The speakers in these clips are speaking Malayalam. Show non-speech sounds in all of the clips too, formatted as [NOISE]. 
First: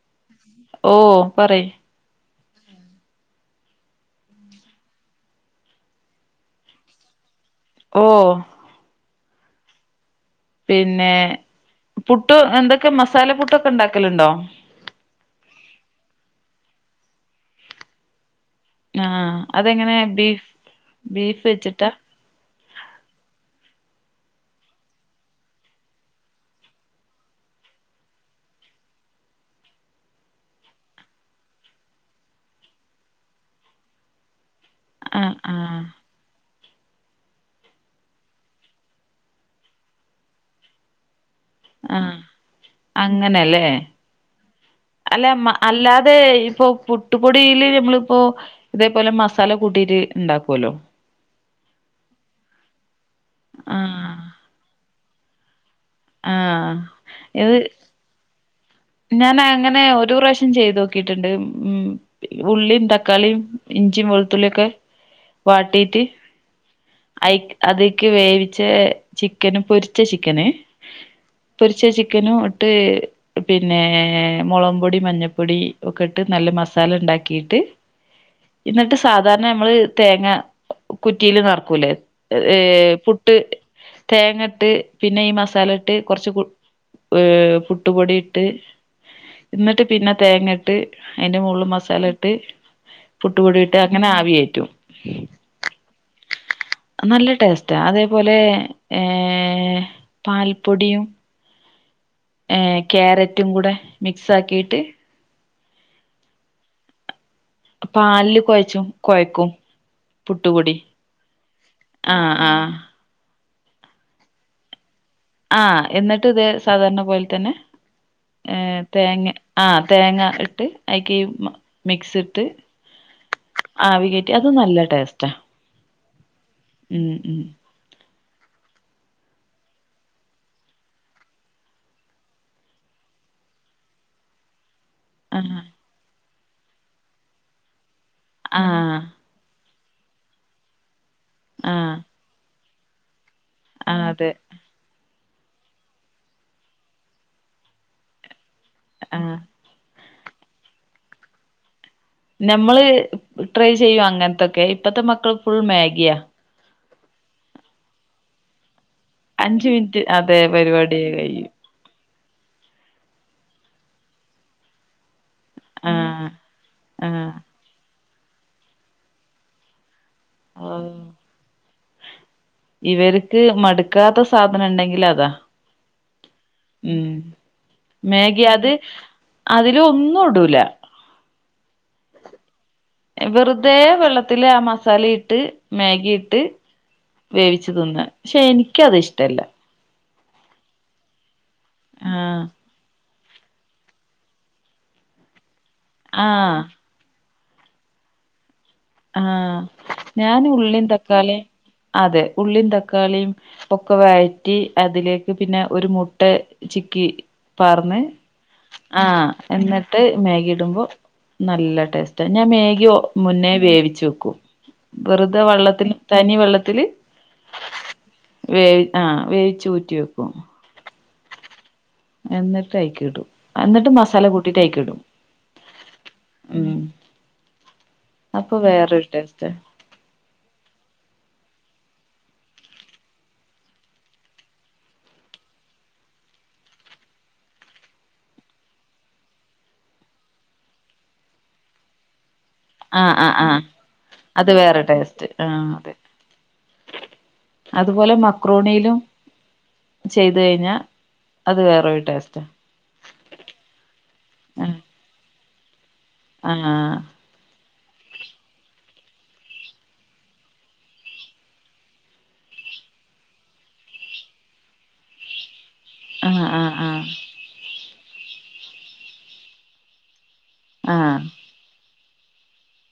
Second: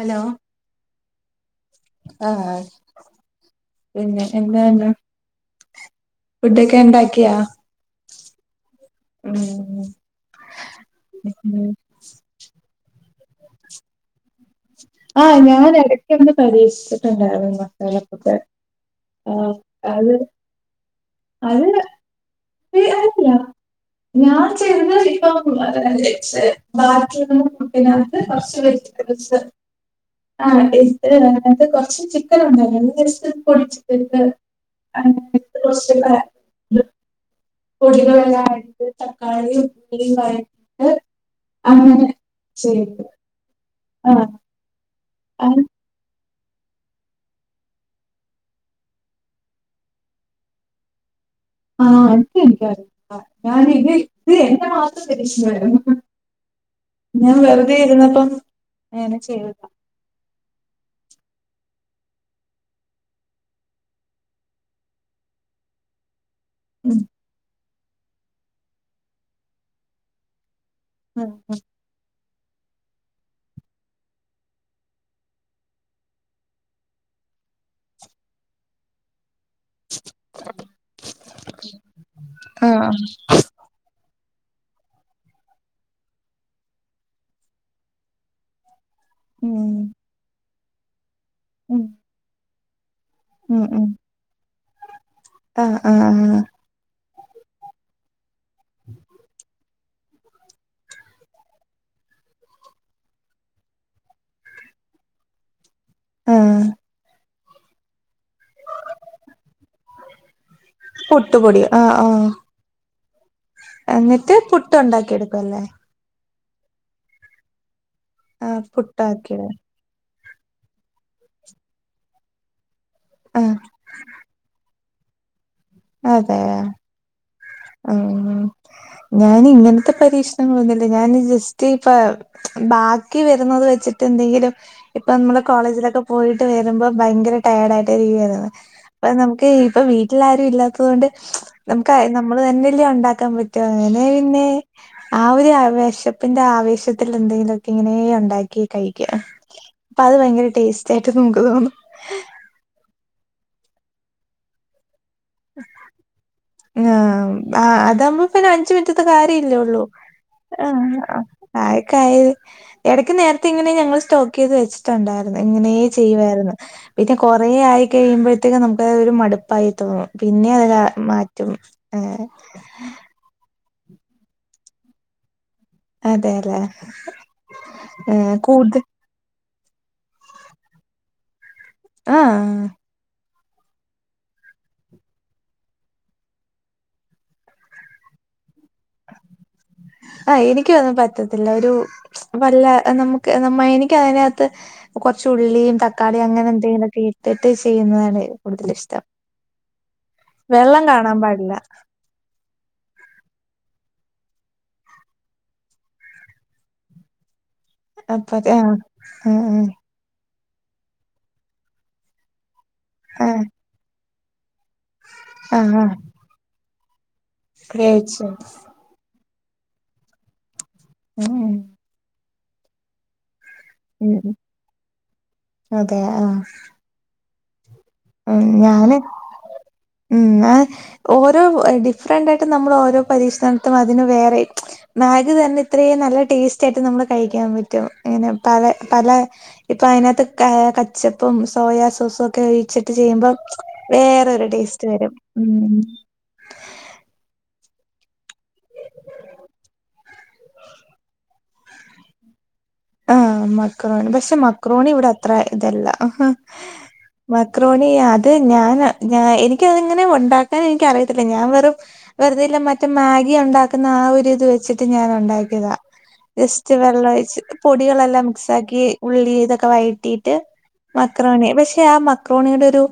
ഹലോ ഓ പറ - ആഹ് പിന്നെ എന്താന്നാ [INAUDIBLE] ഫുഡൊക്കെ ണ്ടാക്കിയാ? ഓ ഉം [INAUDIBLE] പിന്നെ ഉം പുട്ട് എന്തൊക്കെ മസാല പുട്ടൊക്കെ ഉണ്ടാക്കലുണ്ടോ? ആഹ ഞാന എടക്ക എടക് പരിക്ഷിച്ചിട്ടുണ്ടായിരുന്നു മസാല പുട്ടെ ആഹ അതെങ്ങനെ ബീഫ് ബീഫ് വെച്ചിട്ടാ? ആല്ല [UNINTELLIGIBLE] ഞാൻ ചെയ്യുന്നത് ഇപ്പൊ ബാൂും പിന്നകത്ത് കുറച്ച് [INAUDIBLE] എസ [UNINTELLIGIBLE] ആ അത്ത് കൊറച്ച് ചിക്കൻ ഉണ്ടല്ലോ പൊടിച്ചിട്ട് അ ആഹ് ആഹ് [INAUDIBLE] പൊടികളെല്ലാംട്ട് തക്കാളിയും ഉള്ളി വയറ്റിട്ട് അങ്ങനെ ആഹ് ചെയ്തു ആഹ് അല്ലെ അത് അല്ലാതെ ഇപ്പൊ പുട്ടുപൊടിയില് നമ്മളിപ്പോ ഇതേപോലെ മസാല കൂട്ടിട്ട് ഇണ്ടാക്കുവല്ലോ? ആഹ് അ എനിക്കറിലഞാന ഇത് ആഹ് ഇത് എന്റെ മാത്രം പരീക്ഷണമായിരുന്നു. ആഹ് ഞാൻ ഇത് വെറുതൊയിന്നപ്പം. ഞാൻ അങ്ങനെ ഒരു പ്രാവശ്യം ചെയ്ത് നോക്കിട്ടുണ്ട്. ഉം ഉള്ളിയും, തക്കാളിയും. ഇഞ്ചിയും, വെളുത്തുള്ളിയ ഒക്കെ വാട്ടീട്ട്. ഉം അ അതിക്ക് വേവിച്ച ചിക്കന് പൊരിച്ച ചിക്കന് ഉം ഉം പൊരിച്ച ചിക്കനും ഇട്ട് പിന്നെ മുളംപൊടി മഞ്ഞപ്പൊടി ഒക്കെ ഇട്ട് നല്ല മസാല ഉണ്ടാക്കിട്ട് പി എന്നിട്ട് സാധാരണ നമ്മള് തേങ്ങ കുറ്റിയില് നറക്കൂലേ ഏ ആഹ് പുട്ട് തേങ്ങ ട്ട് പിന്നെ ഈ മസാല ഇട്ട് കുറച്ച് ഏ പുട്ടുപൊടി ഇട്ട് ഉം എന്നിട്ട് പിന്നെ തേങ്ങ ഇട്ട് അതിന്റെ മോള്ല് ഉം മസാല ഇട്ട് പുട്ട് ഉം പൊടിട്ട് ഉം അങ്ങനെ ആവി കേറ്റും. ആഹ് ആഹ് ആഹ് നല്ല ടേസ്റ്റാ അതേപോലെ ഏ ഏേ പാൽപ്പൊടിയും. ഏർ. ക്യാരറ്റും കൂടെ മിക്സ് ആക്കിട്ട്. ആഹ് പാല് കുഴച്ചും കൊഴക്കും പുട്ടുപൊടി. ആഹ് ആഹ് എന്നിട്ട് പുട്ട് ഉണ്ടാക്കി എടുക്കുംല്ലേ? ട്ടത് സാധാരണ പോലെ തന്നെ ആഹ് തേങ്ങ പുട്ടാക്കിയത് ആഹ് തേങ്ങ ഇട്ട് അയ്ക് മിക്സ് ഇട്ട് ആഹ് ആവി കേറ്റിട അതുംനല്ലേ ടേസ്റ്റാ സ്റ്റാ അതെ ഉം ഞാന് ഇങ്ങനത്തെ പരീക്ഷണങ്ങളൊന്നുമില്ല ഞാന് ജസ്റ്റ് ഇപ്പ ബാക്കി വരുന്നത് വ ച്ചിട്ട് എന്തെങ്കിലും. ഇപ്പൊ നമ്മള് ആഹ് കോളേജിലൊക്കെ പോയിട്ട് വരുമ്പോ ഭയങ്കര ടയേഡ് ആയിട്ട് ഇരിക്കുവ ആഹ് അപ്പൊ നമുക്ക് ഇപ്പൊ വീട്ടിൽ ആാരും ഇല്ലാത്തത് കൊണ്ട് നമുക്ക് ആഹ് നമ്മള് തന്നെല്ല ഉണ്ടാക്കാൻ പറ്റും. റ്റ ആഹ് അങ്ങനെ അതെ പിന്നെ ആ ഒരു വിശപ്പിന്റെ ആവേശത്തിൽ എന്തെങ്കിലുക്കെ ഇങ്ങനെ ഉണ്ടാക്കി കഴിക്ക ആഹ് അപ്പ അത് ഭയങ്കര ടേസ്റ്റ് ആയിട്ട് നമുക്ക് തോന്നും. നമ്മള് ട്രൈ ചെയ്യും അങ്ങനത്തൊക്കെ ഇപ്പത്തെ മക്കൾ ഫുൾ മാഗിയാ ആ അതകുമ്പെ അഞ്ച് മിനി റ്റ കാര്യ അഞ്ച് ഇല്ലേള്ളൂ മിനിറ്റ് അതെ ആ പരിപാടി കഴിയും ആക്കയ് എടക്ക് നേരത്തെ ഇങ്ങനെ ഞങ്ങൾ സ്റ്റോക്ക് ചെയ്ത് വെച്ചിട്ടുണ്ടായിരുന്നു ഇങ്ങനെയെ ആഹ് ചെയ്യുവായിരുന്നു പിന്നെ ആഹ് കൊറേ ആയി കഴിയുമ്പോഴത്തേക് നമുക്ക്ത് ഒരു മടുപ്പായി തോന്നും പിന്നെ അവരാ ഓഹ് മാറ്റും ഏ ക്കാത്ത സാധനം ണ്ടെങ്കില് അതാ അതെല്ലേ ഉം ഏഹ് മേഗി അത് കൂടുത അതില് ഒന്നും ടൂല ആ വെറുതെ വെള്ളത്തില് ആ മസാല ഇട്ട് മേഗി ഇട്ട് വേവിച് തിന്ന ക്ഷെ എനിക്ക ത് ഇഷ്ടല്ല അ എനിക്കതും പറ്റത്തില്ല ഒരു ആഹ് വല്ല നമു ക്ക് നമ്മ എനിക്ക് അതിനകത്ത് കൊറ്ച് ഉുള്ളിയും തക്കാളീം അങ്ങനെ ആഹ് എന്തെങ്കിലുക്കെ ട്ട്ട്ട് ചെയ്യുന്നതാണ് കൂടുതലിഷ്ടം ആ ഞാന് വെള്ളം ഉള്ളീം കാണാൻ തക്കാളീം പാടില്ല അതെ ഉള്ളീം താ തക്കാളിയും ഒക്കെ വയറ്റി അതിലേക്ക് പിന്നെ ഒരു മുട്ട ചിക്കി പാറ്ന്ന് അപ്പ അത് ആഹ് ആ ആഹ് എന്നിട്ട് മേഗി ടുമ്പോ നല്ല ടെസ്റ്റ് ഞാൻ മേഗി ആഹ് മുന്നേ വേവിച്ചു വെക്കും വെറ്തെ ആഹ് ആഹ് വള്ളത്തിന് തനി വെള്ളത്തില് കഴിച്ചു വേ ആ വേ ച്ച് ഊറ്റി വെക്കും ഉം എന്നിട്ട് അയ്ക്കിടും എന്ന്ട്ട് ഉം മസാല ഉം കൂട്ടിട്ടയ്ക് ടും അതെ ഉ ഉ ഞാന് ഉ ഞ ഓ ഡിഫറന്റ് ആയിട്ട് നമ്മൾ ഓരോ പരീക്ഷനത്തും അതിന് വേറെ മാഗി തന്നെ ഇത്രേം നല്ല ടേസ്റ്റായിട്ട് നമ്മള് കഴിക്കാൻ പറ്റും ഹേനെ പല ഇപ്പ അതിനത്ത് കച്ചപ്പ് സോയാ സോസൊ ക്കെ ആഹ് ചെയ്യുമ്പോ ആഹ് ആഹ് വേറൊരു അത് വേറെ ടേസ്റ്റ് വരും ഉ ആഹ് അത് പോലെ മക്രോണിയിലും ചെയ്ത് കഴിഞ്ഞാ അത് വേറൊരു ടേസ്റ്റാ ആ മക്രോണി പക്ഷെ ആഹ് മക്രോണി ഇവിടെ അത്ര ഇതല്ല ആഹ് മാക്രോണി അത് ഞാന് ഞ എനിക്കതിങ്ങനെ ഉണ്ടാക്കാൻ എനിക് അറിയത്തില്ല ഞാൻ വെറും വെറ്തെല്ല മറ്റു മാഗി ഉണ്ടാക്കുന്ന ആ ഒര് ത് വെച്ചിട്ട് ഞാൻ ഉണ്ടാക്കിയതാ ആഹ് ജസ്റ്റ് ആഹ് വെള്ളമൊഴിച്ച്ട്ട് പൊടികളെല്ലാം മിക്സാക്കി ഉള്ളി ഇതൊക്കെ വഴറ്റി ആഹ് മക്രോണി പക്ഷെ ആ മക്രോണിയുടെ ഒരു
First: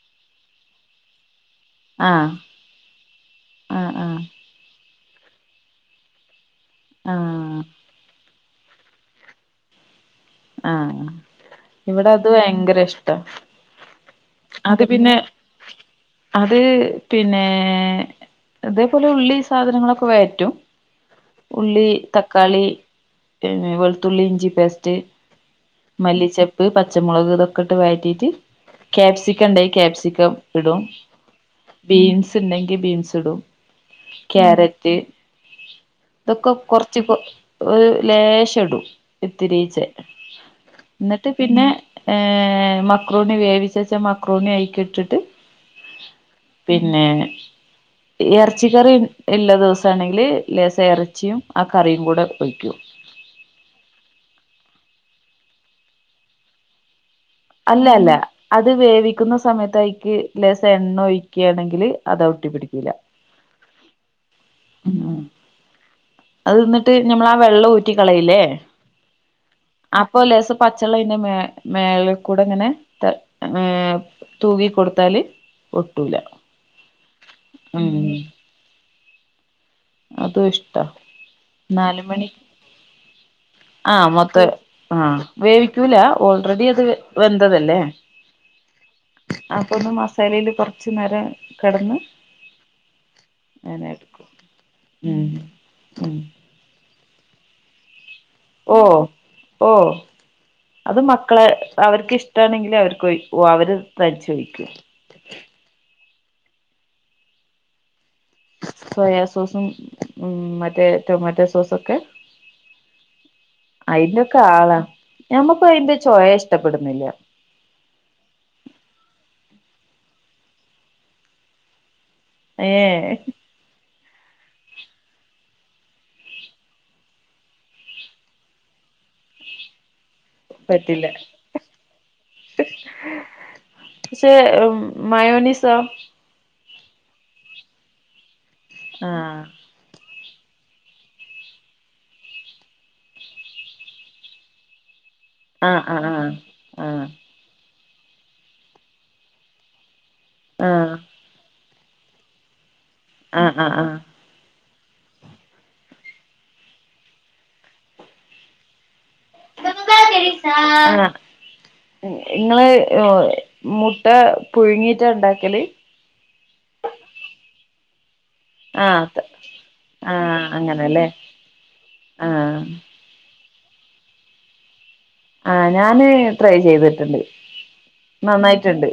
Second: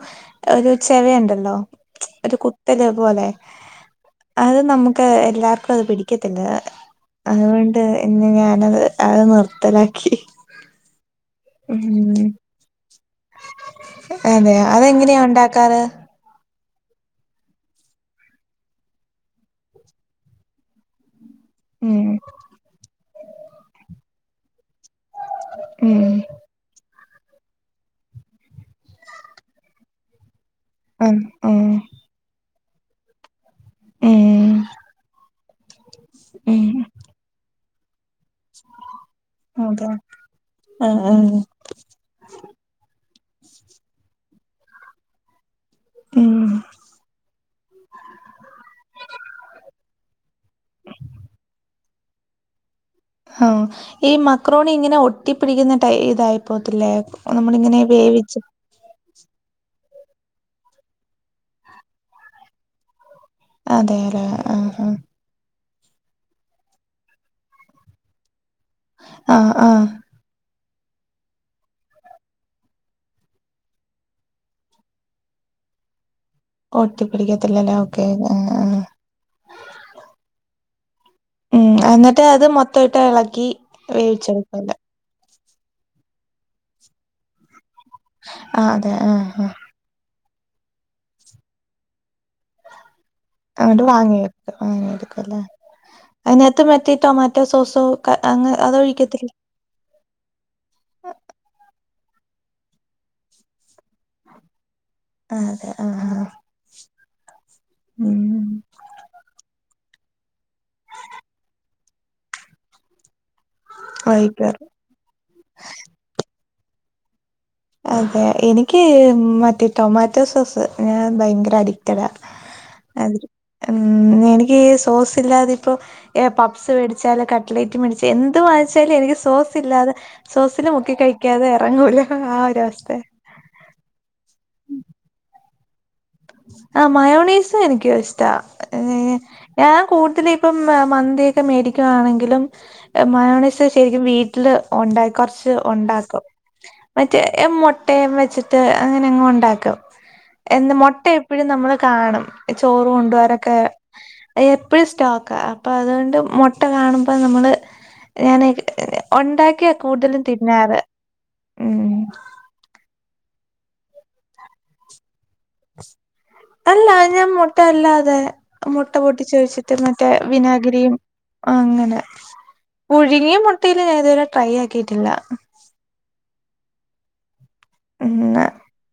ഒരു ചെവയുണ്ടല്ലോ ആഹ് ഒര് കുത്തല് പോലെ ആഹ് ആഹ് അത് നമു ക്ക്‌ എല്ലാർക്കും അത് പിടിക്കത്തില്ല ആഹ് ആഹ് അതുകൊണ്ട് ഇ ഞാനത് അത് നിർ ത്തലാക്കി ആ ഇവിടെ അത് ഭയങ്കര ഇഷ്ടാ അതെയോ അത് പിന്നെ അതെങ്ങനെയാ ഉണ്ടാക്കാറ് അത് പിന്നെ അതേപോലെ ഉള്ളീം സാധനങ്ങളൊക്കെ വയറ്റും ഉള്ളി ഉം തക്കാളി പിന്നെ വെളുത്തുള്ളി ഇഞ്ചി പേസ്റ്റ് ഉം മല്ലിചേപ്പ് പച്ചമുളക് ഇതൊക്കെ ട്ട് വയറ്റിട്ട് ക്യാപ്സിക്ക ണ്ടെങ്കി ക്യാപ്സിക്കം ഇടും ഉം ഉം ബീൻസ് ണ്ടെങ്കിൽ ബീൻസ് ടും ക്യാരറ്റ് ഇതൊക്കെ ഉം കൊറ്ച്ച് ഒരു ലേ ശടും ഇത്തിരീചേ ന്ന്ട്ട് പിന്നെ ഹേ മ ക്രോണി വേവിച്ചച്ച മക്രോണി അയിക് ട്ടിട്ട് ഉം പിന്നെ എറ്ച്ചിക്കറി ഇല്ല ദിവസാണെങ്കില് ലേസം എറച്ചിയും അ കറിയും കൂടെ ഒയ്ക്കും ആ ഈ മക്രോണി ഇങ്ങനെ ഒട്ടി പിടിക്കുന്ന ടൈ ഇതായിപ്പോകത്തില്ലേ അല്ല അല്ല അത് വേവിക്കുന്ന സമയത്തായി ക്ക് ലേസം എണ്ണ ഒഴിക്കുകയാണെങ്കില് അതാ ഒട്ടി പിടിക്കൂല അതെ അല്ലെ ആഹ് ആഹ് ഉം അത് എന്നിട്ട് ഞമ്മളാ വെള്ളം ഊറ്റിക്കളയില്ലേ ആഹ് ആഹ് അപ്പ ലേസം പച്ചവെള്ളയിന്റെ മേ മേല് കൂടെ ഇങ്ങനെ ഏ തൂവി കൊടുത്താല് ഒട്ടൂല ഒട്ടിപ്പടിക്കത്തില്ലല്ലോ ഓക്കേ. അതു ഇഷ്ട ഉം എന്നിട്ട് നാലുമണി അത് മൊത്തമായിട്ട് ഇളക്കി ആഹ് മൊത്തെ വേവിച്ചെടുക്കല്ലേ ആഹ് വേവിക്കൂല ഓൾറെഡി അത് വെന്തതല്ലേ ആഹ് അതെ ആഹ് ആഹ് പെരയില് കൊറച്ച് നേരം കെടന്ന് അങ്ങട് വാങ്ങിവെക്കും വാങ്ങിയെടുക്കല്ലേ ഉം അതിനകത്ത് മറ്റെ ടൊമാറ്റോ സോസോ ക അങ്ങ് ഓ അതൊഴിക്കത്തില്ലേ ഓ അത് മക്കളെ അവർക്ക് ഇഷ്ടാണെങ്കില് അവർക്കോയി ഓ അവര് തയ്ച്ചോദിക്കും ആഹ് അതെ ആഹ് ആഹ് ഉം സോയാ സോസും ഉം മറ്റേ ടൊമാറ്റോ സോസൊക്കെ അയിന്റെക്കെ ഒഴിക്കും ആളാ ഞമ്മക്ക് അയിന്റെ ചൊയ ഇഷ്ടപ്പെടുന്നില്ല. അതെ എനിക്ക് മറ്റേ ടൊമാറ്റോ സോസ് ഞാൻ ഭയങ്കര അഡിക്റ്റഡാ ഏ അതി മുഉം മം എനിക്ക് ഈ സോസ് ഇല്ലാതെ ഇപ്പോ എ പപ്പ്സ് മേടിച്ചാലക്കെ കട്ട്ലേറ്റ് മേടിച്ച എന്ത് വാച്ചാലും എനിക്ക് സോസില്ലാതെ സോസില് മുക്കി പറ്റില്ല കഴിക്കാതെ എറങ്ങൂല ആഹ് ഒ വസ്ഥയ മയോനിസൊ ആ മയോണീസും എനിക്ക് ഇഷ്ട ഏ ആഹ് ഞാൻ കൂട്തില് ഇപ്പം മന്തിയൊക്കെ മേടിക്കുവാണെങ്കിലും മയോണേസ് ശരിക്കും വീട്ടിൽ ഒണ്ടാ കൊറച്ച് ആഹ് ഒണ്ടാക്കും ആഹ് ആഹ് മറ്റേ എ മൊട്ട് മുട്ടെം വെച്ചിട്ട് അങ്ങനെങ്ങ് ഒണ്ടാക്കും എന്നും മൊ ആഹ് നമ്മളെ കാണും ചോറ് ആഹ് കൊണ്ടോരൊക്കെ ആഹ് ആഹ് ഏ എപ്പോഴും സ്റ്റോക്കാ അപ്പൊ അതുകൊണ്ട് മൊട്ട കാണുമ്പോ നമ്മള് ഞാൻ ആഹ് ഉം നിങ്ങള് മുട്ട പുഴുങ്ങിയിട്ട ഉണ്ടാ അല്ല ഞാൻ മുട്ട അല്ലാതെ മുട്ട ആഹ് പൊട്ടിച്ചോഴിച്ചിട്ട് മറ്റേ ആഹ് വിനാഗിരിയും അങ്ങനെല്ലേ അങ്ങനെ ആഹ് പുഴുങ്ങിയ മുട്ടേല് ഞാൻ ഇതുവരെ ട്രൈ ആക്കിയിട്ടില്ല ആഹ് ഞാന് ട്രൈ ചെയ്തിട്ടുണ്ട് ഉം നന്നായിട്ടുണ്ട്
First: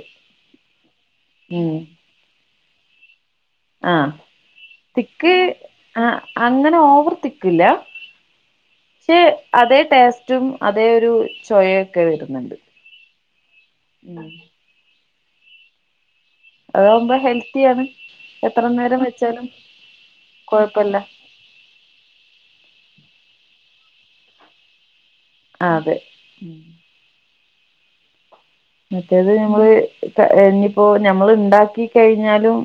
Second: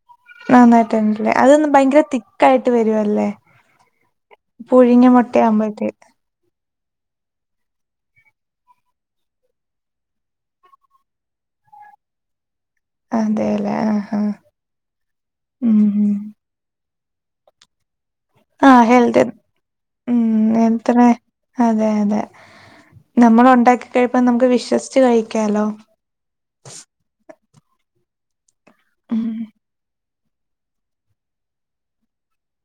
നന്നായിട്ടുണ്ടല്ലേ അതൊന്ന് ഉം ബയങ്കര തിക്കായിട്ട് വരുവല്ലേ ആഹ് പുഴുങ്ങിയ തിക്ക് മുട്ടയാകുമ്പോഴത്തേക്ക് ആഹ് അങ്ങനെ ഓവർ തിക്കില്ല ക്ഷെ അതേ ടേസ്റ്റും അതേ ഒരു ചൊവയൊക്കെ വരുന്നുണ്ട് അതെല്ലേ ആഹ് ഉം ആഹ് ഉം ഉം അതാവുമ്പോ ഹെൽത്തിയാണ് എത്ര ആഹ് നേരം ഹെൽത്ത് വെച്ചാലും ഉം കൊഴപ്പല്ല എത്രെ അതെ അതെ നമ്മളൊണ്ടാക്കി കഴിപ്പ നമുക്ക് വിശ്വസിച്ച് കഴിക്കാലോ ആഹ് അതെ ഉം മറ്റേത് ഞമ്മള് ഇപ്പോ ഇന്നിപ്പോ ഞമ്മളുണ്ടാക്കി കഴിഞ്ഞാലും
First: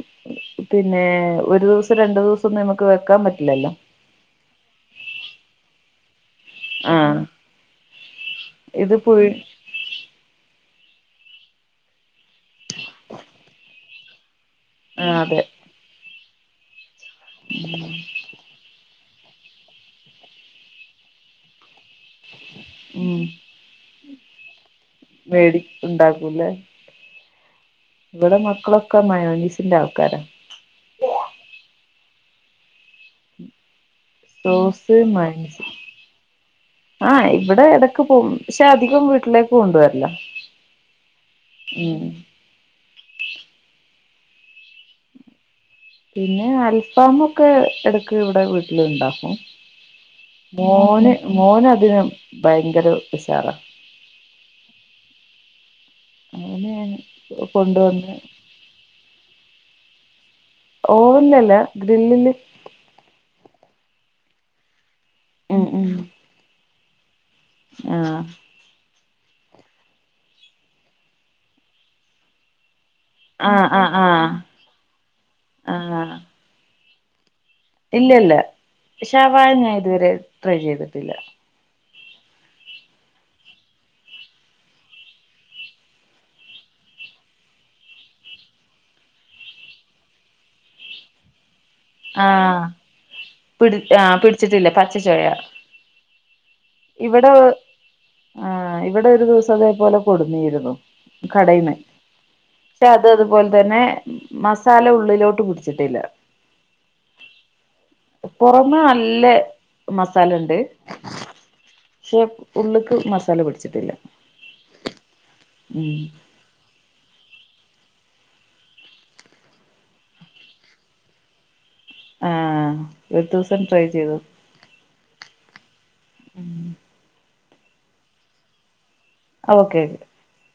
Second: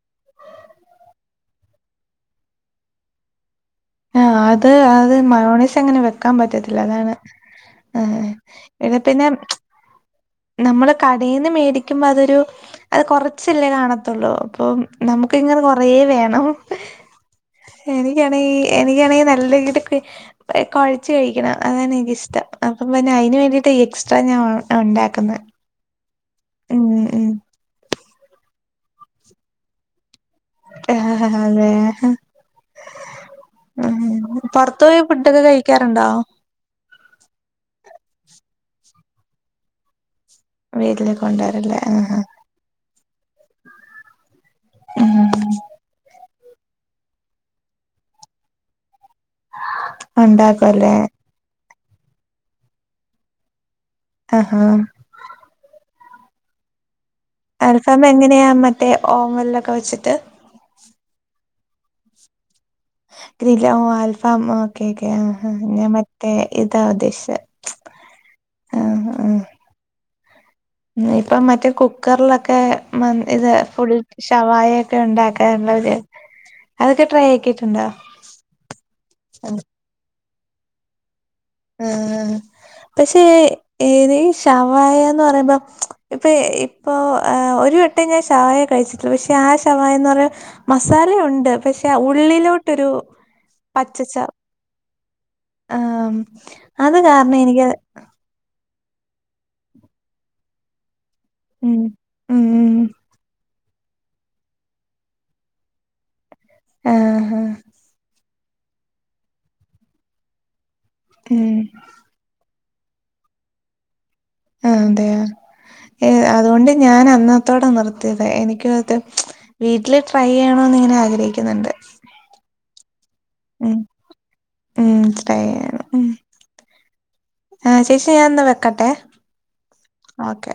പിന്നെ ഒരു ദിവസം രണ്ടു ദിവസൊന്നും നമുക്ക് വെക്കാൻ പറ്റില്ലല്ലോ ആ അത് അത് മയോണെസ് എങ്ങനെ വെക്കാൻ പറ്റത്തില്ല അതാണ് ആഹ് ആഹ് ഇത് എന്നാ പിന്നെ പുഴു നമ്മള് കടയിന്ന് മേടിക്കുമ്പോ അതൊരു അത് കൊറച്ചല്ലേ കാണത്തൊള്ളൂ അപ്പൊ ആഹ് അതെ നമുക്കിങ്ങനെ കൊറെ വേണം എനിക്കാണെങ്കി എനിക്കാണെങ്കിൽ നല്ല ഈതൊക്കി കൊഴച്ച് കഴിക്കണം അതാണ് എനിക്കിഷ്ടം അപ്പം പിന്നെ ഉം അയിന് വേണ്ടിയിട്ട് ഈ എക്സ്ട്രാ ഞാൻ ഉണ്ടാക്കുന്നെ ല ഉം ഉം ഇവിടെ മക്കളൊക്കെ മനോനീസിന്റെ ആൾക്കാരാ ആഹഹാ ങേഹെ ഉം പൊറത്തു സോസ് പോയി ഫുഡൊക്കെ മയോനീസ് കഴിക്കാറുണ്ടോ ആഹ് ഇവിടെ ഇടക്ക് പോകവും പക്ഷെ അധികം വീട്ടിലേക്ക് കൊണ്ട വരില്ല വീട്ടിലേ കൊണ്ടരല്ലേ ആഹ [INAUDIBLE] ഊം പിന്നെ അൽഫമ ഒക്കെ എടക്ക് ഇവിടെ വീട്ടിലുണ്ടോ ഉണ്ടാക്കുവല്ലേ മോന് മോന അതിനന് ഭയങ്കര വിശാറ അ ആഹ് അങ്ങനെണ് അൽഫാം എങ്ങനെയാ മറ്റേ ഓവൻലൊക്കെ വെച്ചിട്ട് ഓവൻ ലല്ലാ ഗ്രില്ലില് ഗ്രീില ആൽഫാം ഓക്കെക്കെ ആഹ മറ്റേ ഇതാവ ദദേശ ആ ആഹ് ആഹ് ഉം ഇപ്പം മറ്റേ കുക്കറിലൊക്കെ മ ഇത് ആഹ് ഫുൾ ആഹ് ആഹ് ഷവായൊക്കെ ഉണ്ടാക്കാനുള്ളര് ആഹ് അതൊക്കെ ട്രൈ ആക്കിട്ട് ഇല്ലല്ല ഷാവായ ഞാൻ ഇതുവരെ ട്രൈ ചെയ്തിട്ടില്ല ആഹ ആ പക്ഷെ ഏത് ശവായന്ന് പറയുമ്പോ ഇപ്പൊ ഇപ്പൊ ആഹ് ഒരു വട്ടെ ഞാൻ ഷവായ കഴിച്ചിട്ടുള്ളു പക്ഷെ ആ ഷവായന്ന് പറഞ്ഞാ മസാലയുണ്ട് പക്ഷെ ആഹ് ഉള്ളിലോട്ടൊരു പച്ചച്ച ചെയ്യാ ആഹ് അത് ഇവിടെ കാരണം എനിക്ക് ഏഹ് ഇവിടെ ഒരു ദിവസം അതേപോലെ കൊടുന്നിരുന്നു കടയിന്ന് ഉം ഉം ഉം പെ അത്തുപോലെ അ തന്നെ മസാല ഉള്ളിലോട്ട് പിടിച്ചിട്ടില്ല ആഹ ആഹ് പുറമേ നല്ല മസാലണ്ട് ഏഹ് ഉള്ളള്ക്ക് മസാല പിടിച്ചിട്ടില്ല ആ അതെയാ ഉം ഏ അതുകൊണ്ട് ഞാൻ അന്നത്തോടെ നിറ തെതെ എനിക്കും അതെ വീട്ടില് ട്രൈ ചെയ്യണന്ന് ങ്ങനെ ആഗ്രഹിക്കുന്നുണ്ട് ആഹ് ഒരു ദിവസം ഉം ട്രൈ ചെയ്തു ഉം ട്രൈ ചെയ്യണം ഉം ആഹ് ചേച്ചി ഞാന്ന വെക്കട്ടെ ഓക്കെ ഓക്കെ ഓക്കെ